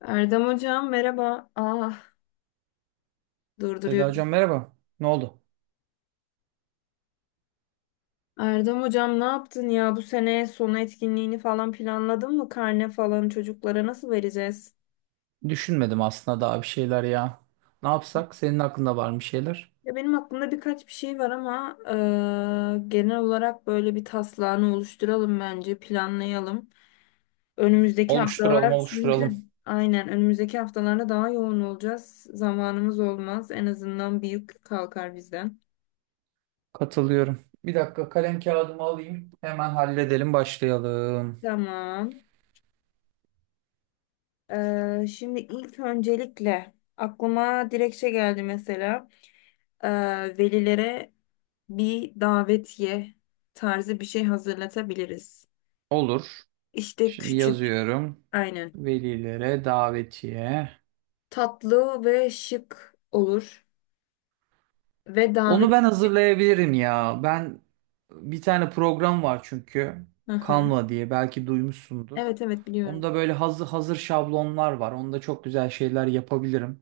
Erdem hocam merhaba. Ah Seda durduruyorum. hocam merhaba. Ne oldu? Erdem hocam ne yaptın ya bu sene sonu etkinliğini falan planladın mı? Karne falan çocuklara nasıl vereceğiz? Düşünmedim aslında daha bir şeyler ya. Ne yapsak? Senin aklında var mı şeyler? Ya benim aklımda birkaç bir şey var ama genel olarak böyle bir taslağını oluşturalım, bence planlayalım. Önümüzdeki Oluşturalım, haftalar oluşturalım. çünkü aynen önümüzdeki haftalarda daha yoğun olacağız. Zamanımız olmaz. En azından bir yük kalkar bizden. Katılıyorum. Bir dakika kalem kağıdımı alayım. Hemen halledelim, başlayalım. Tamam. Şimdi ilk öncelikle aklıma direkt şey geldi, mesela Ee, velilere bir davetiye tarzı bir şey hazırlatabiliriz. Olur. İşte Şimdi küçük, yazıyorum. aynen, Velilere davetiye. tatlı ve şık olur ve Onu ben davet. hazırlayabilirim ya. Ben bir tane program var çünkü. Hı hı. Canva diye belki duymuşsundur. Evet evet, biliyorum. Onda böyle hazır hazır şablonlar var. Onda çok güzel şeyler yapabilirim.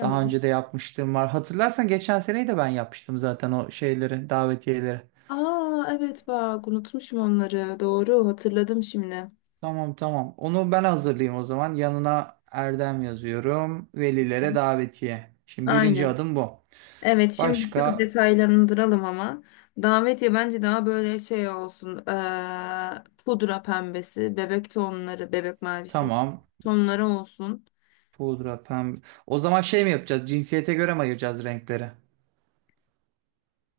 Daha önce de yapmıştım var. Hatırlarsan geçen seneyi de ben yapmıştım zaten o şeyleri, davetiyeleri. Aa evet, bak unutmuşum onları, doğru hatırladım şimdi. Tamam tamam. Onu ben hazırlayayım o zaman. Yanına Erdem yazıyorum. Velilere davetiye. Şimdi birinci Aynen. adım bu. Evet, şimdi bir tık Başka detaylandıralım ama. Davetiye bence daha böyle şey olsun. Pudra pembesi, bebek tonları, bebek mavisi tamam. tonları olsun. Pudra, pembe. O zaman şey mi yapacağız? Cinsiyete göre mi ayıracağız renkleri?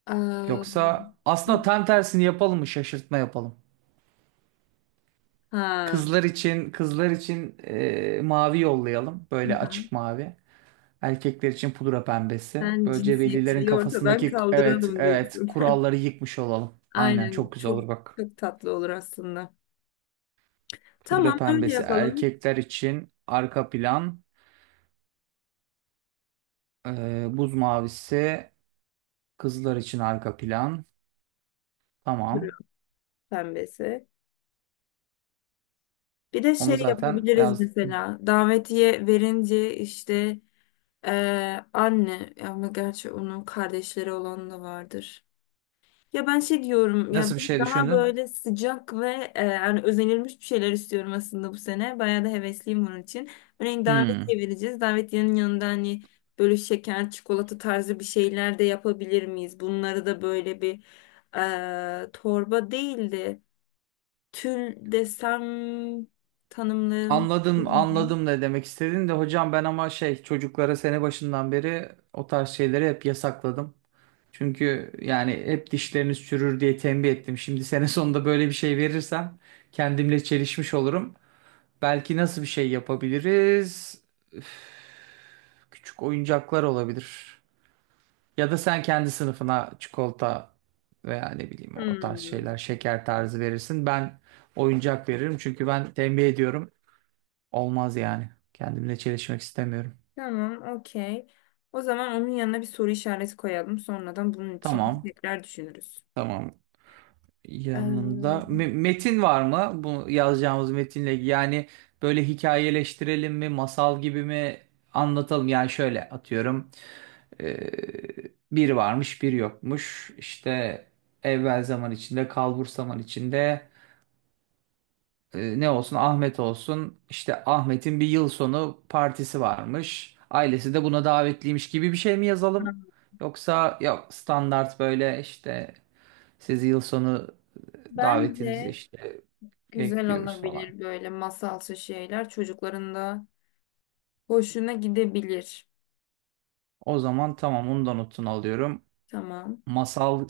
Eee, Yoksa aslında tam tersini yapalım mı? Şaşırtma yapalım. ha, Kızlar için kızlar için mavi yollayalım. Böyle aha. açık mavi. Erkekler için pudra pembesi. Sen Böylece velilerin cinsiyetçiliği ortadan kafasındaki evet kaldıralım evet diyorsun. kuralları yıkmış olalım. Aynen çok Aynen, güzel çok olur bak. çok tatlı olur aslında. Pudra Tamam, öyle pembesi yapalım. erkekler için arka plan. Buz mavisi kızlar için arka plan. Duruyor Tamam. pembesi. Bir de Onu şey zaten yapabiliriz, yazdım. mesela davetiye verince işte anne, ama gerçi onun kardeşleri olan da vardır. Ya ben şey diyorum ya, Nasıl bir böyle şey daha düşündün? böyle sıcak ve yani özenilmiş bir şeyler istiyorum aslında bu sene. Bayağı da hevesliyim bunun için. Örneğin Hmm. davetiye vereceğiz. Davetiyenin yanında hani böyle şeker, çikolata tarzı bir şeyler de yapabilir miyiz? Bunları da böyle bir torba değil de tül desem tanımlayayım. Anladım, Bilmiyorum. anladım ne demek istediğin de hocam ben ama şey çocuklara sene başından beri o tarz şeyleri hep yasakladım. Çünkü yani hep dişleriniz çürür diye tembih ettim. Şimdi sene sonunda böyle bir şey verirsem kendimle çelişmiş olurum. Belki nasıl bir şey yapabiliriz? Üf, küçük oyuncaklar olabilir. Ya da sen kendi sınıfına çikolata veya ne bileyim o tarz Hmm. şeyler, şeker tarzı verirsin. Ben oyuncak veririm çünkü ben tembih ediyorum. Olmaz yani. Kendimle çelişmek istemiyorum. Tamam, okey. O zaman onun yanına bir soru işareti koyalım. Sonradan bunun için Tamam. tekrar düşünürüz. Yanında Ee, metin var mı? Bu yazacağımız metinle yani böyle hikayeleştirelim mi, masal gibi mi anlatalım? Yani şöyle atıyorum. Ee, bir varmış, bir yokmuş. İşte evvel zaman içinde, kalbur zaman içinde. Ne olsun Ahmet olsun işte Ahmet'in bir yıl sonu partisi varmış. Ailesi de buna davetliymiş gibi bir şey mi yazalım? Yoksa yok standart böyle işte sizi yıl sonu davetinizi Bence işte güzel bekliyoruz falan. olabilir böyle masalsı şeyler. Çocukların da hoşuna gidebilir. O zaman tamam onu da notunu alıyorum. Tamam. Masal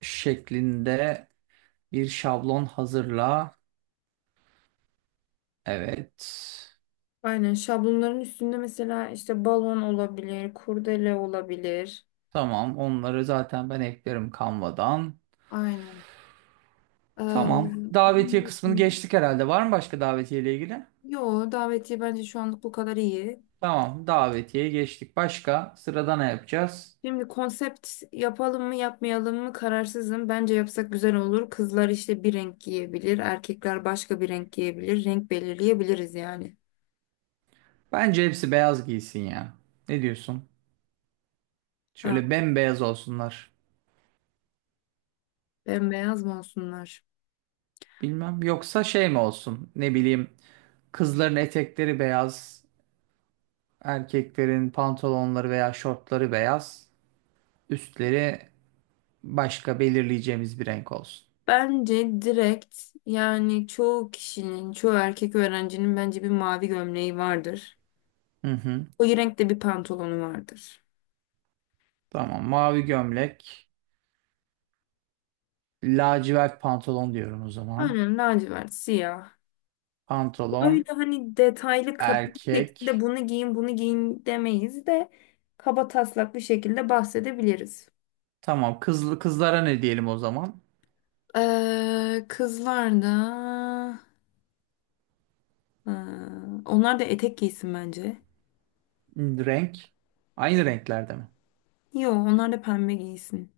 şeklinde bir şablon hazırla. Evet. Aynen, şablonların üstünde mesela işte balon olabilir, kurdele olabilir. Tamam onları zaten ben eklerim Canva'dan. Aynen. Ee, Tamam. onun Davetiye kısmını dışında- geçtik herhalde. Var mı başka davetiye ile ilgili? Yo, davetiye bence şu anlık bu kadar iyi. Tamam. Davetiye geçtik. Başka sırada ne yapacağız? Şimdi konsept yapalım mı yapmayalım mı kararsızım. Bence yapsak güzel olur. Kızlar işte bir renk giyebilir, erkekler başka bir renk giyebilir. Renk belirleyebiliriz yani. Bence hepsi beyaz giysin ya. Ne diyorsun? Ha, Şöyle bembeyaz olsunlar. bembeyaz mı olsunlar? Bilmem. Yoksa şey mi olsun? Ne bileyim. Kızların etekleri beyaz. Erkeklerin pantolonları veya şortları beyaz. Üstleri başka belirleyeceğimiz bir renk olsun. Bence direkt yani çoğu kişinin, çoğu erkek öğrencinin bence bir mavi gömleği vardır. Hı hı. O renkte bir pantolonu vardır. Tamam. Mavi gömlek. Lacivert pantolon diyorum o zaman. Aynen, lacivert, siyah. Öyle Pantolon. hani detaylı katlı bir şekilde Erkek. bunu giyin, bunu giyin demeyiz de kaba taslak bir şekilde bahsedebiliriz. Tamam. Kızlı kızlara ne diyelim o zaman? Kızlar da Ee, onlar da etek giysin bence. Hmm, renk. Aynı renklerde mi? Yo, onlar da pembe giysin.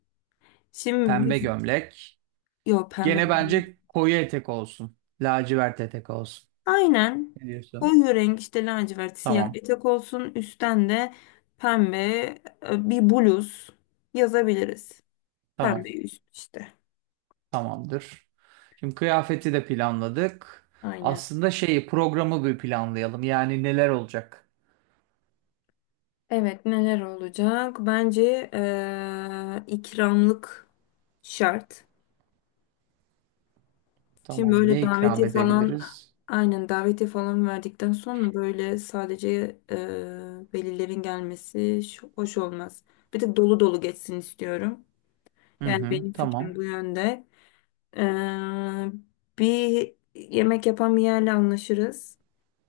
Şimdi Pembe biz gömlek. yo pembe Gene giymeyiz. bence koyu etek olsun. Lacivert etek olsun. Aynen. Ne diyorsun? Koyu renk işte, lacivert siyah Tamam. etek olsun. Üstten de pembe bir bluz yazabiliriz. Pembe Tamam. üst işte. Tamamdır. Şimdi kıyafeti de planladık. Aynen. Aslında şeyi programı bir planlayalım. Yani neler olacak? Evet, neler olacak? Bence ikramlık şart. Şimdi Tamam. böyle Ne ikram davetiye falan, edebiliriz? aynen davetiye falan verdikten sonra böyle sadece e, velilerin gelmesi hoş olmaz. Bir de dolu dolu geçsin istiyorum. Hı Yani hı. benim fikrim Tamam. bu yönde. E, Bir yemek yapan bir yerle anlaşırız.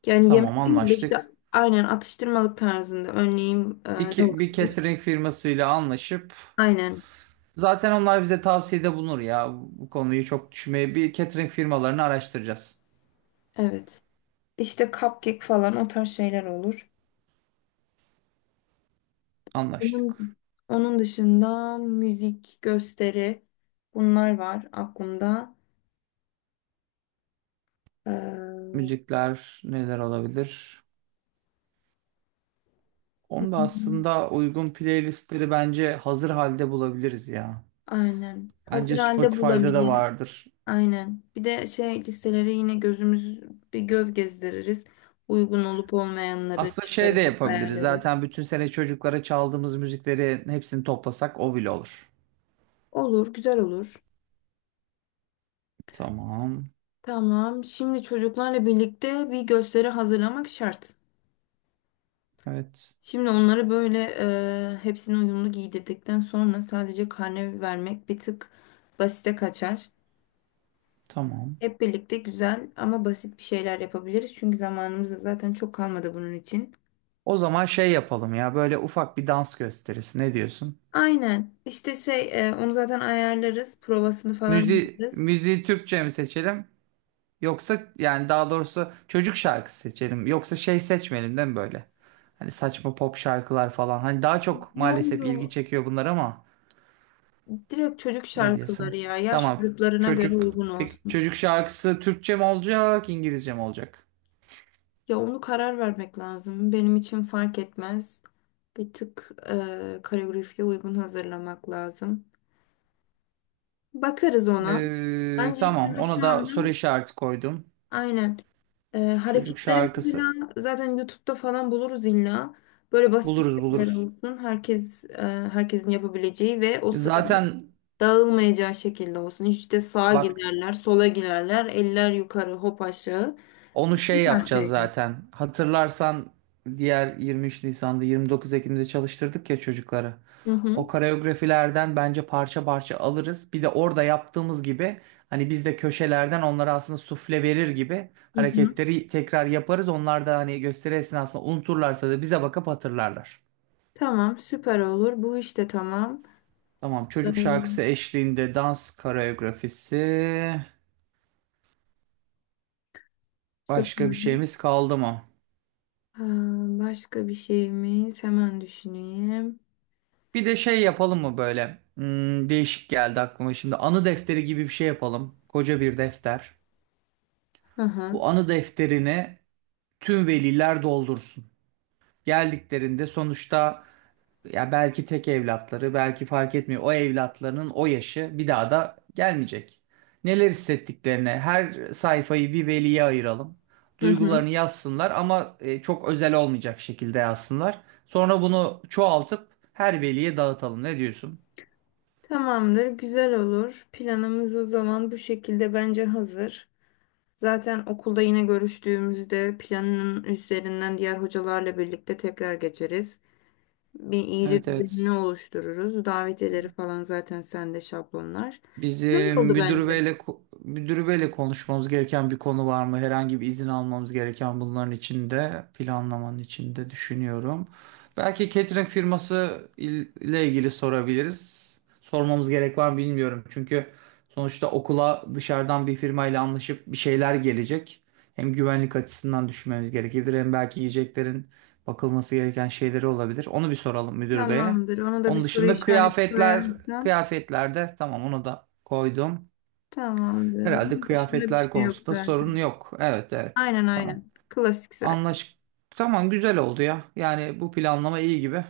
Yani yemek Tamam değil de işte anlaştık. aynen atıştırmalık tarzında, örneğin Bir, ne bir olabilir? catering firmasıyla anlaşıp Aynen zaten onlar bize tavsiyede bulunur ya. Bu konuyu çok düşünmeye bir catering firmalarını araştıracağız. evet. İşte cupcake falan, o tarz şeyler olur. Anlaştık. Onun, onun dışında müzik, gösteri, bunlar var aklımda. Hı Müzikler neler olabilir? Onu da hı. aslında uygun playlistleri bence hazır halde bulabiliriz ya. Aynen. Bence Hazır halde Spotify'da da bulabiliriz. vardır. Aynen. Bir de şey listelere yine gözümüz bir göz gezdiririz. Uygun olup olmayanları Aslında şey de çıkarırız, yapabiliriz. ayarlarız. Zaten bütün sene çocuklara çaldığımız müzikleri hepsini toplasak o bile olur. Olur, güzel olur. Tamam. Tamam. Şimdi çocuklarla birlikte bir gösteri hazırlamak şart. Evet. Şimdi onları böyle hepsini uyumlu giydirdikten sonra sadece karne vermek bir tık basite kaçar. Tamam. Hep birlikte güzel ama basit bir şeyler yapabiliriz. Çünkü zamanımız da zaten çok kalmadı bunun için. O zaman şey yapalım ya. Böyle ufak bir dans gösterisi. Ne diyorsun? Aynen. İşte şey onu zaten ayarlarız. Provasını falan yaparız. Müziği Türkçe mi seçelim? Yoksa yani daha doğrusu çocuk şarkısı seçelim. Yoksa şey seçmeyelim değil mi böyle? Hani saçma pop şarkılar falan. Hani daha çok Yo maalesef ilgi yo. çekiyor bunlar ama Direkt çocuk ne diyorsun? şarkıları ya. Yaş Tamam. gruplarına göre Çocuk uygun peki olsun. çocuk şarkısı Türkçe mi olacak, İngilizce mi olacak? Ya onu karar vermek lazım. Benim için fark etmez. Bir tık koreografiye uygun hazırlamak lazım. Bakarız ona. Bence ilk Tamam. önce Ona şu da soru anda işareti koydum. aynen. Çocuk Hareketleri şarkısı. mesela zaten YouTube'da falan buluruz illa. Böyle basit bir Buluruz şeyler buluruz. olsun. Herkes herkesin yapabileceği ve o sıra Zaten dağılmayacağı şekilde olsun. Hiç de sağa bak girerler, sola girerler, eller yukarı, hop aşağı. onu şey Bu tarz yapacağız şeyler. zaten. Hatırlarsan diğer 23 Nisan'da 29 Ekim'de çalıştırdık ya çocukları. Hı hı. O koreografilerden bence parça parça alırız. Bir de orada yaptığımız gibi hani biz de köşelerden onlara aslında sufle verir gibi Hı hı. hareketleri tekrar yaparız. Onlar da hani gösteri esnasında unuturlarsa da bize bakıp hatırlarlar. Tamam, süper olur. Bu işte tamam. Tamam çocuk Ee, şarkısı eşliğinde dans koreografisi. Süper. Başka bir şeyimiz kaldı mı? Ha, başka bir şeyimiz, hemen düşüneyim. Bir de şey yapalım mı böyle? Hmm, değişik geldi aklıma şimdi. Anı defteri gibi bir şey yapalım. Koca bir defter. Hı Bu hı. anı defterini tüm veliler doldursun. Geldiklerinde sonuçta ya belki tek evlatları, belki fark etmiyor. O evlatlarının o yaşı bir daha da gelmeyecek. Neler hissettiklerini, her sayfayı bir veliye ayıralım. Hı hı. Duygularını yazsınlar ama çok özel olmayacak şekilde yazsınlar. Sonra bunu çoğaltıp her veliye dağıtalım. Ne diyorsun? Tamamdır, güzel olur. Planımız o zaman bu şekilde bence hazır. Zaten okulda yine görüştüğümüzde planın üzerinden diğer hocalarla birlikte tekrar geçeriz. Bir iyice Evet düzenini evet. oluştururuz. Davetiyeleri falan zaten sende şablonlar. Güzel Bizim oldu müdür bence. beyle müdür beyle konuşmamız gereken bir konu var mı? Herhangi bir izin almamız gereken bunların içinde, planlamanın içinde düşünüyorum. Belki catering firması ile ilgili sorabiliriz. Sormamız gerek var mı bilmiyorum. Çünkü sonuçta okula dışarıdan bir firmayla anlaşıp bir şeyler gelecek. Hem güvenlik açısından düşünmemiz gerekebilir hem belki yiyeceklerin bakılması gereken şeyleri olabilir. Onu bir soralım müdür beye. Tamamdır. Ona da bir Onun soru dışında işareti kıyafetler, koyarsan. kıyafetlerde tamam onu da koydum. Tamamdır. Herhalde Onun dışında bir kıyafetler şey yok konusunda sorun zaten. yok. Evet evet. Aynen Tamam. aynen. Klasik zaten. Anlaş. Tamam güzel oldu ya. Yani bu planlama iyi gibi.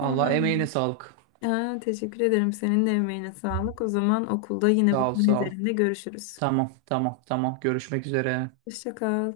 Vallahi emeğine sağlık. Aa, teşekkür ederim. Senin de emeğine sağlık. O zaman okulda yine Sağ bu ol konu sağ ol. üzerinde görüşürüz. Tamam tamam tamam. Görüşmek üzere. Hoşça kal.